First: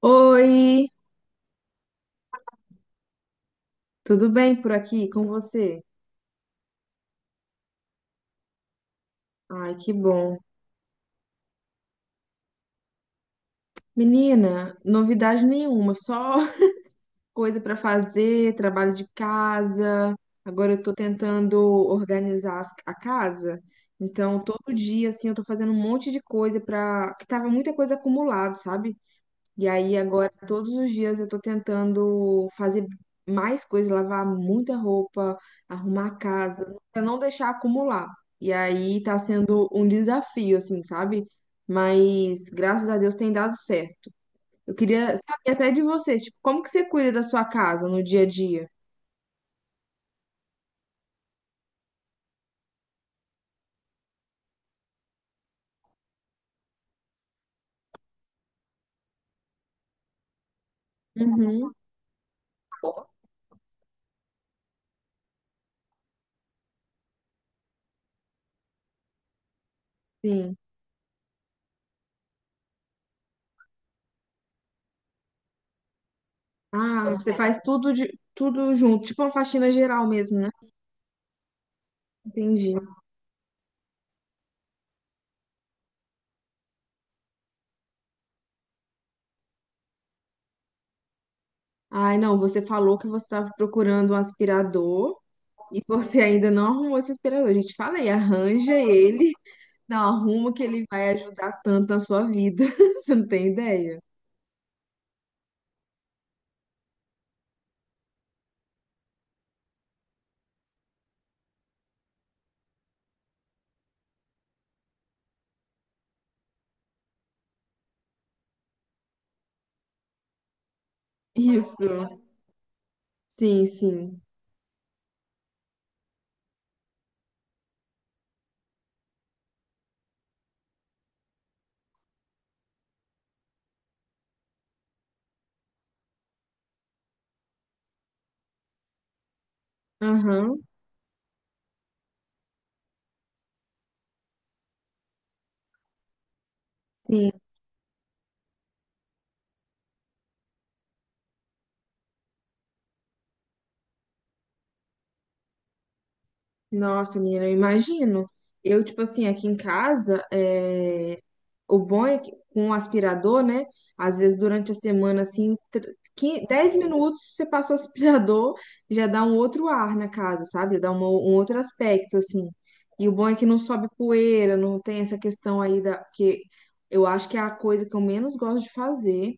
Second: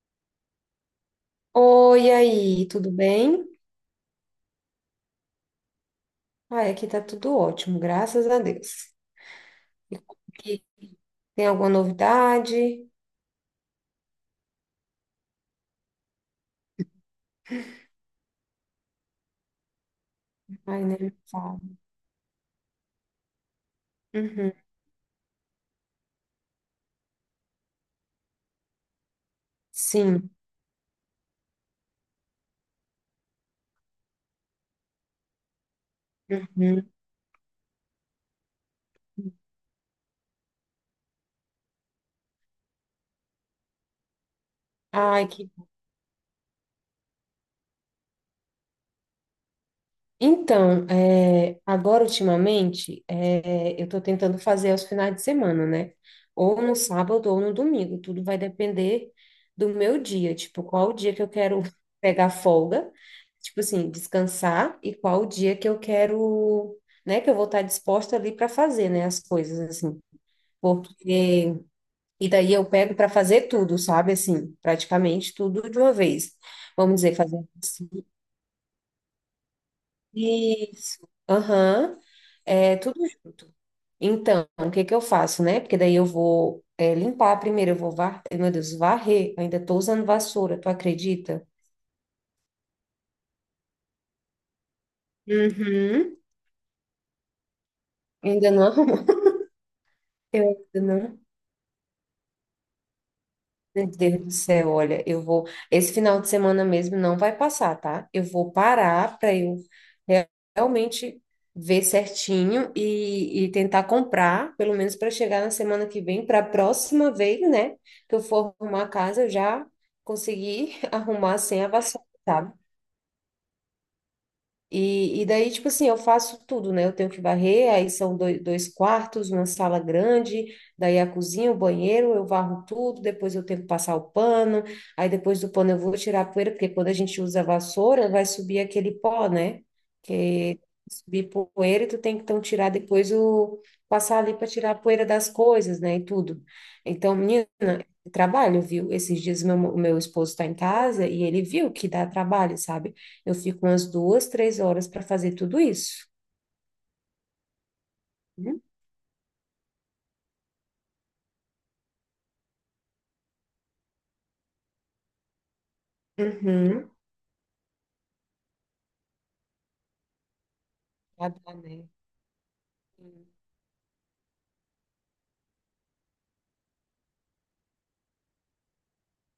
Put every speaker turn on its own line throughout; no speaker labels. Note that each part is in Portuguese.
Oi,
Oi, e aí, tudo bem?
tudo bem por aqui com você?
Ai, aqui tá tudo ótimo, graças a Deus.
Ai, que
E
bom.
aqui, tem alguma novidade?
Menina, novidade nenhuma, só coisa pra fazer, trabalho de casa. Agora eu
Ai,
tô
nem me
tentando
fala.
organizar a casa. Então,
Uhum.
todo dia assim, eu tô fazendo um monte de coisa pra que tava muita coisa acumulada, sabe? E aí
Sim.
agora todos os dias eu tô tentando fazer mais coisas, lavar muita roupa, arrumar a casa,
Uhum.
pra não deixar acumular. E aí tá sendo um desafio, assim, sabe? Mas graças a Deus tem dado certo. Eu queria
Ai, que...
saber até de você, tipo, como que você cuida da sua casa no dia a dia?
Então, agora ultimamente, eu estou tentando fazer aos finais de semana, né? Ou no sábado ou no domingo. Tudo vai depender do meu dia, tipo, qual o dia que eu quero
Uhum,
pegar folga, tipo assim, descansar, e qual o dia que eu quero, né, que eu vou estar disposta ali para fazer, né, as coisas, assim.
sim.
Porque, e daí eu pego para fazer tudo, sabe? Assim, praticamente tudo de uma vez. Vamos
Ah,
dizer,
você
fazer
faz tudo de tudo junto, tipo uma faxina geral mesmo, né?
isso. Aham.
Entendi.
É tudo junto. Então, o que que eu faço, né? Porque daí eu vou limpar primeiro, eu vou var... meu Deus, varrer. Eu ainda tô usando vassoura, tu acredita?
Ai, não, você falou que você estava procurando um aspirador. E
Uhum.
você ainda não arrumou esse aspirador. Gente falei,
Ainda não
arranja
arrumou.
ele, não
Eu
arruma que
ainda
ele vai
não...
ajudar tanto na sua vida. Você não tem
Meu
ideia?
Deus do céu, olha, eu vou. Esse final de semana mesmo não vai passar, tá? Eu vou parar para eu re- realmente ver certinho e tentar comprar, pelo menos para chegar na semana que vem, para a próxima vez, né? Que eu for arrumar a casa, eu já conseguir arrumar sem a
Isso.
vassoura, sabe?
Sim, sim.
E daí, tipo assim, eu faço tudo, né? Eu tenho que varrer, aí são dois quartos, uma sala grande, daí a cozinha, o banheiro, eu varro tudo, depois eu tenho que passar o pano, aí depois do pano eu vou tirar a poeira, porque quando a gente usa a vassoura, vai subir aquele pó, né? Que
Aham.
subir poeira e tu tem que então tirar depois o... passar ali para tirar a poeira das coisas, né? E tudo. Então, menina, trabalho, viu? Esses dias meu esposo está em casa e ele viu que dá trabalho, sabe? Eu fico umas três horas para fazer tudo isso.
Nossa, menina, eu imagino.
Uhum.
Eu, tipo assim, aqui em casa, é, o bom é que com o aspirador, né? Às vezes durante a semana, assim, 10
Uhum.
minutos você passa o aspirador, já dá um outro ar na casa, sabe? Já dá
Já
um
dá,
outro
né?
aspecto, assim. E o
Sim.
bom é que não sobe poeira, não tem essa questão aí da. Porque eu acho que é a coisa que eu menos gosto de fazer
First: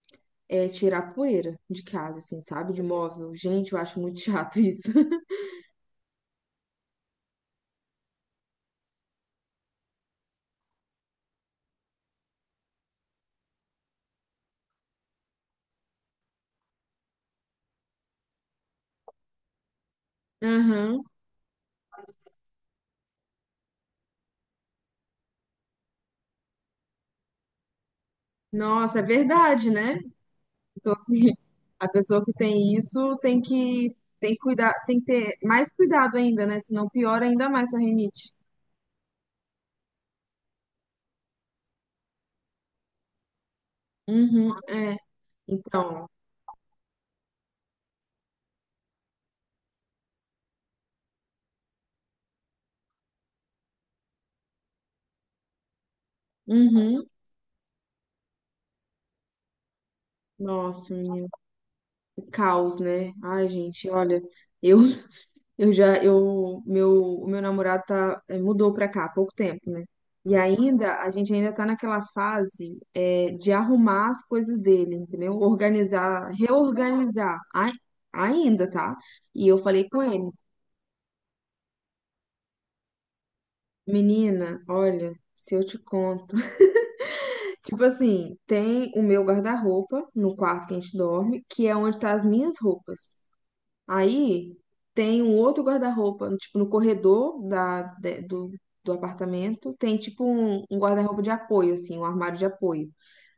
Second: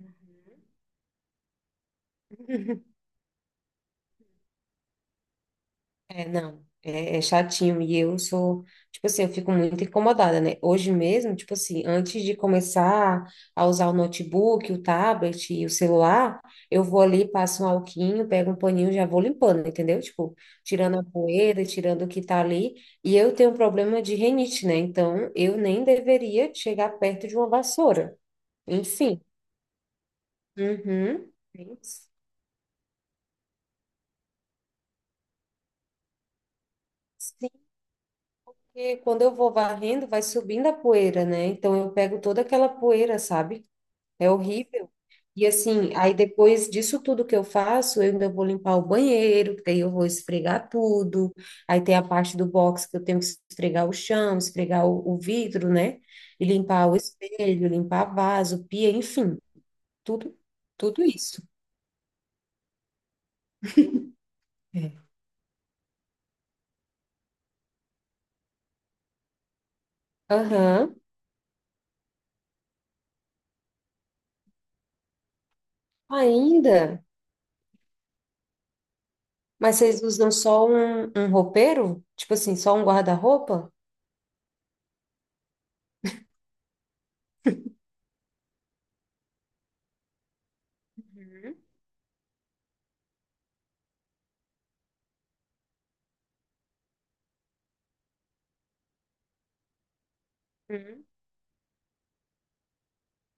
Uhum.
é tirar poeira de casa, assim, sabe? De móvel. Gente, eu acho muito chato isso.
É, não, é chatinho e eu sou, tipo assim, eu fico muito incomodada, né? Hoje mesmo, tipo assim, antes de começar a usar o notebook, o tablet e o celular, eu vou ali, passo um alquinho, pego um paninho, e já vou limpando, entendeu? Tipo, tirando
Aham.
a poeira, tirando o que tá ali. E eu tenho um problema de rinite, né? Então, eu nem deveria chegar perto de uma vassoura. E
Nossa, é
sim.
verdade, né? pessoa
Uhum.
que, a
Isso.
pessoa que tem isso tem que cuidar, tem que ter mais cuidado ainda, né? Senão piora ainda
Sim,
mais a rinite.
porque quando eu vou varrendo, vai subindo a poeira, né? Então eu pego toda aquela poeira, sabe? É
Uhum,
horrível.
é.
E assim,
Então,
aí depois disso tudo que eu faço, eu ainda vou limpar o banheiro, que daí eu vou esfregar tudo. Aí tem a parte do box que eu tenho que esfregar o chão, esfregar o vidro, né? E limpar o
uhum.
espelho, limpar vaso, pia, enfim, tudo,
Nossa,
tudo
menino,
isso.
que caos, né? Ai, gente, olha, eu
É.
eu já eu meu o meu namorado tá mudou pra cá há pouco tempo, né? E
Aham.
ainda a gente ainda tá naquela fase de arrumar as coisas dele, entendeu? Organizar,
Ainda.
reorganizar. Ai, ainda, tá? E eu
Mas
falei com
vocês
ele,
usam só um roupeiro? Tipo assim, só um guarda-roupa?
Menina, olha, se eu te conto. Tipo assim, tem o meu guarda-roupa no quarto que a gente dorme,
Uhum,
que é onde tá as minhas roupas. Aí tem um outro guarda-roupa, tipo, no corredor do apartamento, tem tipo um
uhum.
guarda-roupa de apoio, assim, um armário de apoio.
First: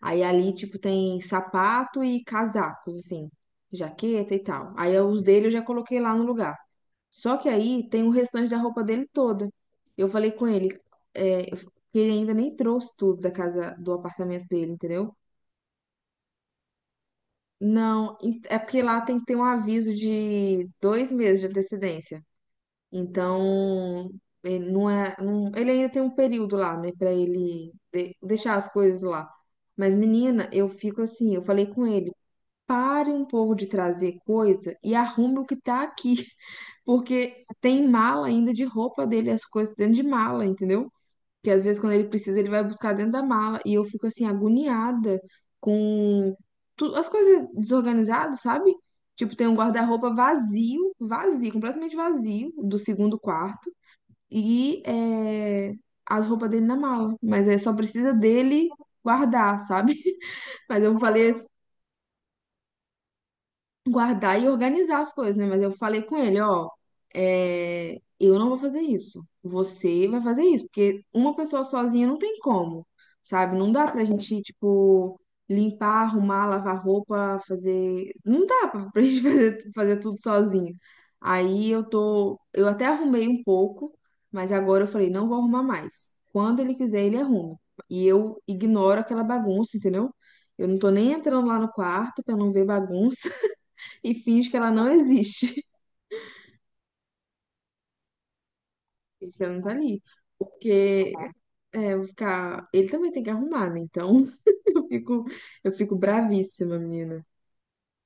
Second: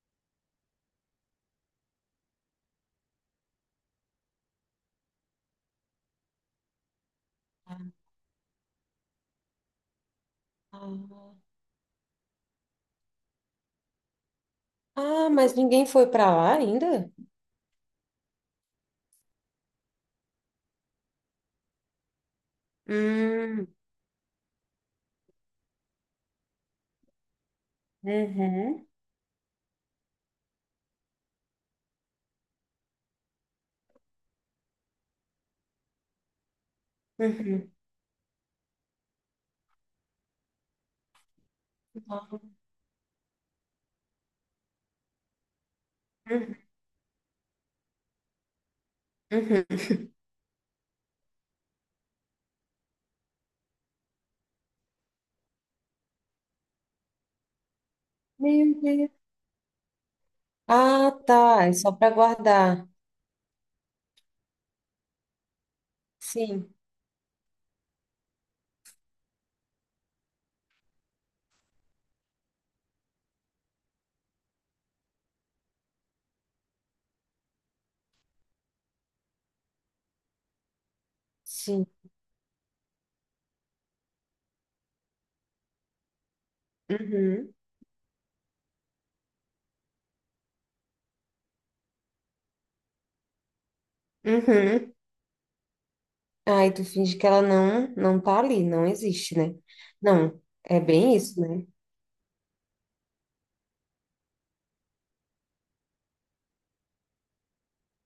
Aí ali, tipo, tem sapato e casacos, assim, jaqueta e tal. Aí os dele eu já coloquei lá no lugar. Só que
Ah...
aí tem o restante da roupa dele toda. Eu falei com ele, que ele ainda nem trouxe tudo da casa, do apartamento dele, entendeu?
Ah, mas ninguém foi para lá ainda?
Não, é porque lá tem que ter um aviso de 2 meses de antecedência.
Hum,
Então, ele não é, não- ele ainda tem um período lá, né, pra ele deixar as
uhum.
coisas lá. Mas, menina, eu fico assim, eu falei com ele, pare um pouco de trazer coisa e arrume o que tá aqui. Porque
Uhum.
tem mala ainda de roupa dele, as coisas dentro de mala, entendeu? Que às vezes quando ele
Ah,
precisa, ele vai buscar dentro da mala. E eu fico assim, agoniada com
uhum,
as coisas desorganizadas, sabe? Tipo, tem um
uhum.
guarda-roupa vazio, vazio, completamente vazio, do segundo quarto. E as roupas dele na mala. Mas é só precisa dele
Meu Deus.
guardar, sabe? Mas eu
Ah,
falei
tá. É só para guardar.
guardar e organizar as coisas, né? Mas eu falei com ele, ó,
Sim,
eu não vou fazer isso. Você vai fazer isso, porque uma pessoa sozinha não tem como, sabe? Não dá pra gente, tipo, limpar, arrumar, lavar roupa, fazer. Não dá pra gente fazer, tudo sozinho. Aí eu
sim.
tô. Eu até arrumei um pouco, mas agora eu falei, não vou arrumar mais. Quando ele quiser, ele
Uhum.
arruma. E eu ignoro aquela bagunça, entendeu? Eu não tô nem entrando lá no quarto pra não ver bagunça e finge que ela não
Uhum.
existe.
Aí tu finge que ela não tá ali, não
Finge
existe,
que ela
né?
não tá ali.
Não, é
Porque
bem isso, né?
eu vou ficar. Ele também tem que arrumar, né? Então eu fico, eu fico bravíssima, menina.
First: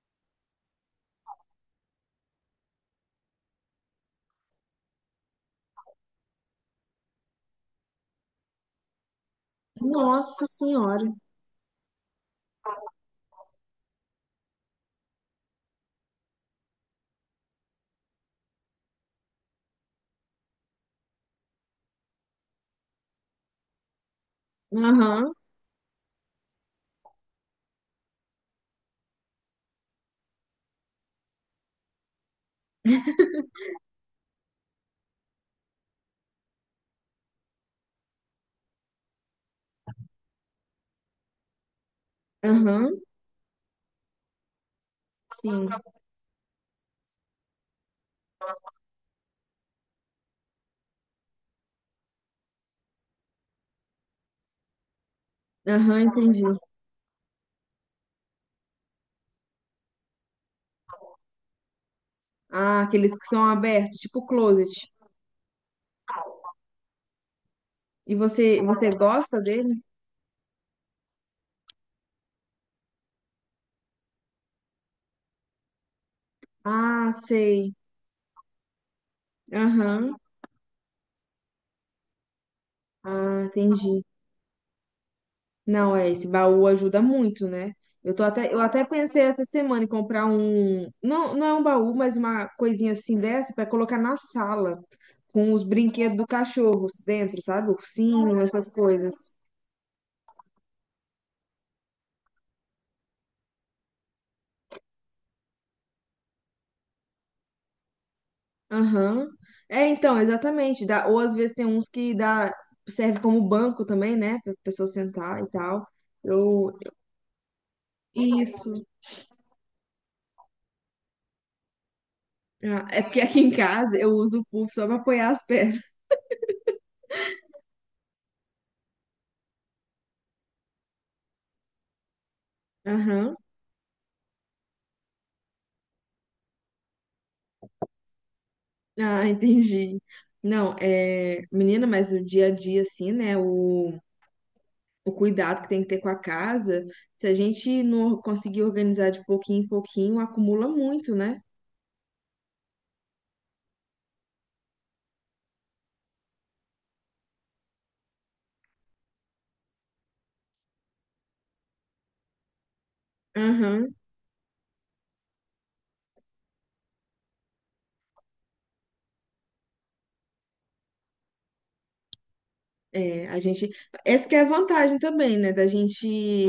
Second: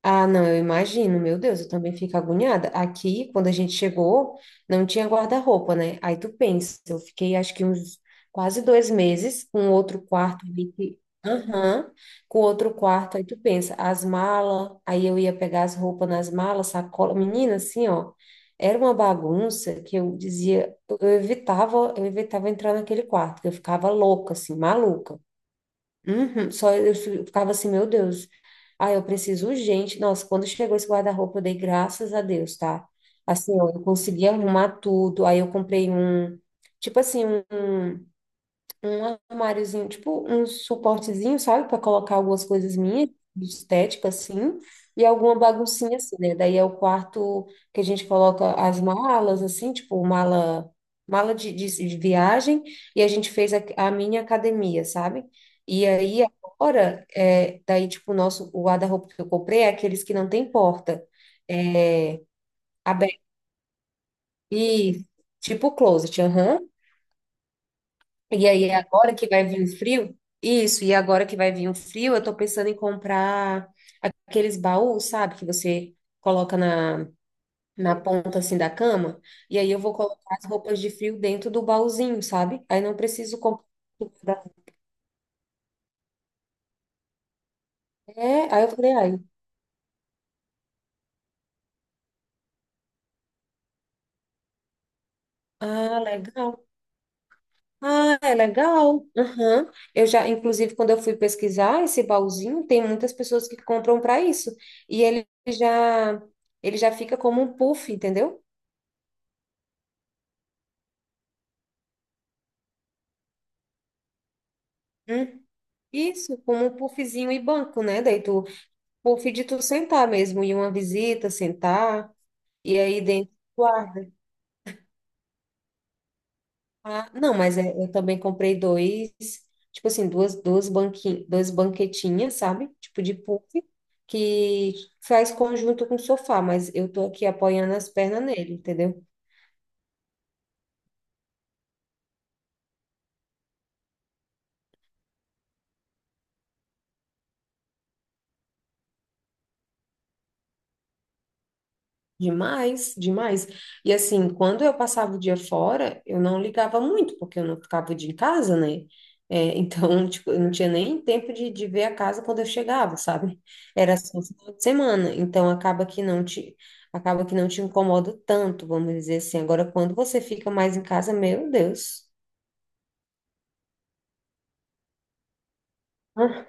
Ah, não, eu imagino, meu Deus, eu também fico agoniada. Aqui, quando a gente chegou, não tinha guarda-roupa, né? Aí tu pensa, eu fiquei acho que uns quase 2 meses com outro quarto
Nossa
ali que...
senhora.
Aham, com outro quarto, aí tu pensa, as malas, aí eu ia pegar as roupas nas malas, sacola, menina, assim, ó, era uma bagunça que eu dizia, eu evitava, eu evitava entrar naquele quarto, que eu ficava louca, assim, maluca.
Aham,
Uhum, só eu ficava assim, meu Deus. Ah, eu preciso urgente. Nossa, quando chegou esse guarda-roupa, eu dei graças a Deus, tá? Assim, ó, eu consegui arrumar tudo. Aí eu comprei um, tipo assim, um um armáriozinho, tipo um suportezinho, sabe, para colocar algumas coisas
aham,
minhas, de estética assim, e alguma
sim.
baguncinha assim, né? Daí é o quarto que a gente coloca as malas assim, tipo mala de viagem, e a gente fez a minha academia, sabe? E
Aham,
aí
entendi.
agora, daí tipo o guarda-roupa que eu comprei é aqueles que não tem porta, é,
Ah, aqueles
aberto
que são abertos, tipo closet.
e tipo closet, aham.
E
E
você,
aí,
você
agora que
gosta
vai vir o
dele?
frio, isso, e agora que vai vir o frio, eu tô pensando em comprar aqueles baús, sabe, que você coloca
Ah, sei.
na ponta assim da cama, e aí eu vou
Aham.
colocar as roupas de frio dentro do baúzinho, sabe? Aí não preciso
Ah,
comprar.
entendi. Não, esse baú ajuda muito, né? Eu tô até,
É,
eu
aí eu
até
falei, ai,
pensei essa semana em comprar um, não, não é um baú, mas uma coisinha assim dessa para colocar na sala, com os
ah,
brinquedos do
legal.
cachorro dentro, sabe?
Ah, é
Ursinho, essas
legal.
coisas.
Aham. Eu já, inclusive, quando eu fui pesquisar esse baúzinho, tem muitas pessoas que compram para isso. E ele já, ele já fica como um puff, entendeu?
Aham. É, então, exatamente. Dá, ou às vezes tem uns que dá, serve como banco também, né? Pra pessoa sentar
Hum.
e tal.
Isso, como
Eu,
um puffzinho e banco, né? Daí tu,
isso.
puff de tu sentar mesmo, em uma visita, sentar, e
Ah,
aí
é porque
dentro
aqui em casa eu
guarda.
uso o puff só pra apoiar as pernas.
Ah, não, mas é... eu também comprei dois, tipo assim, duas banquinhas, duas banquetinhas, sabe? Tipo de
Aham.
puff, que faz conjunto com o sofá, mas eu tô aqui apoiando as pernas nele, entendeu?
Ah, entendi. Não, é, menina, mas o dia a dia, assim, né? O cuidado que tem que ter com a casa, se a gente não conseguir organizar de pouquinho em pouquinho, acumula muito, né?
Demais, demais. E assim, quando eu passava o dia fora, eu não ligava muito, porque eu não ficava o dia em casa, né? É, então, tipo, eu não tinha nem tempo de ver a casa quando eu chegava, sabe?
Aham.
Era só no final de semana. Então, acaba que não te incomoda tanto, vamos dizer assim. Agora, quando você fica mais em casa, meu Deus.
É, a gente. Essa que é a vantagem também, né? Da gente.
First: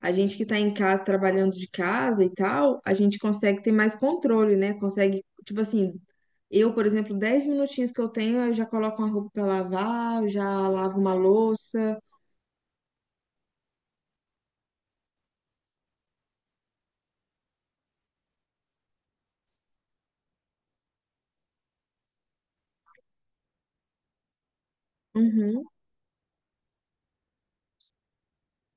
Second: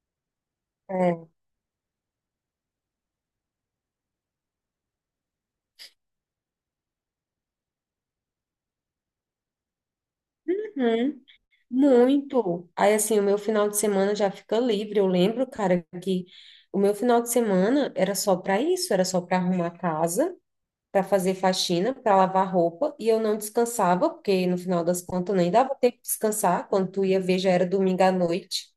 A gente que tá em casa,
É.
trabalhando de casa e tal, a gente consegue ter mais controle, né? Consegue, tipo assim, eu, por exemplo, 10 minutinhos que eu tenho, eu já coloco uma roupa pra lavar, eu já lavo uma
Uhum.
louça.
Muito. Aí, assim, o meu final de semana já fica livre. Eu lembro, cara, que o meu final de semana era só para isso, era só para arrumar a casa, para fazer faxina, para lavar roupa, e eu não descansava, porque no final das contas nem
Uhum,
dava tempo de descansar. Quando tu ia ver, já era domingo à noite,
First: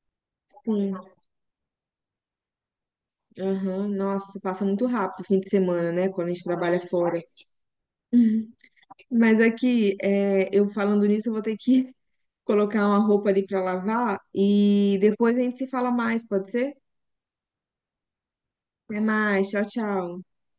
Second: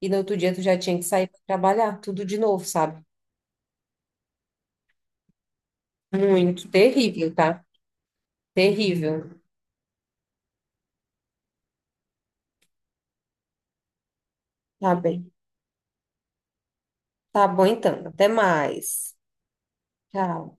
e no outro dia tu já tinha
sim.
que sair para trabalhar, tudo de novo, sabe?
Aham. Nossa, passa muito rápido o fim de semana, né? Quando a gente
Muito
trabalha fora.
terrível, tá?
Uhum.
Terrível.
Mas aqui, eu falando nisso, eu vou ter que colocar uma roupa ali pra lavar
Tá
e
bem.
depois a gente se fala mais, pode ser?
Tá bom, então. Até
Até
mais.
mais, tchau, tchau.
Tchau.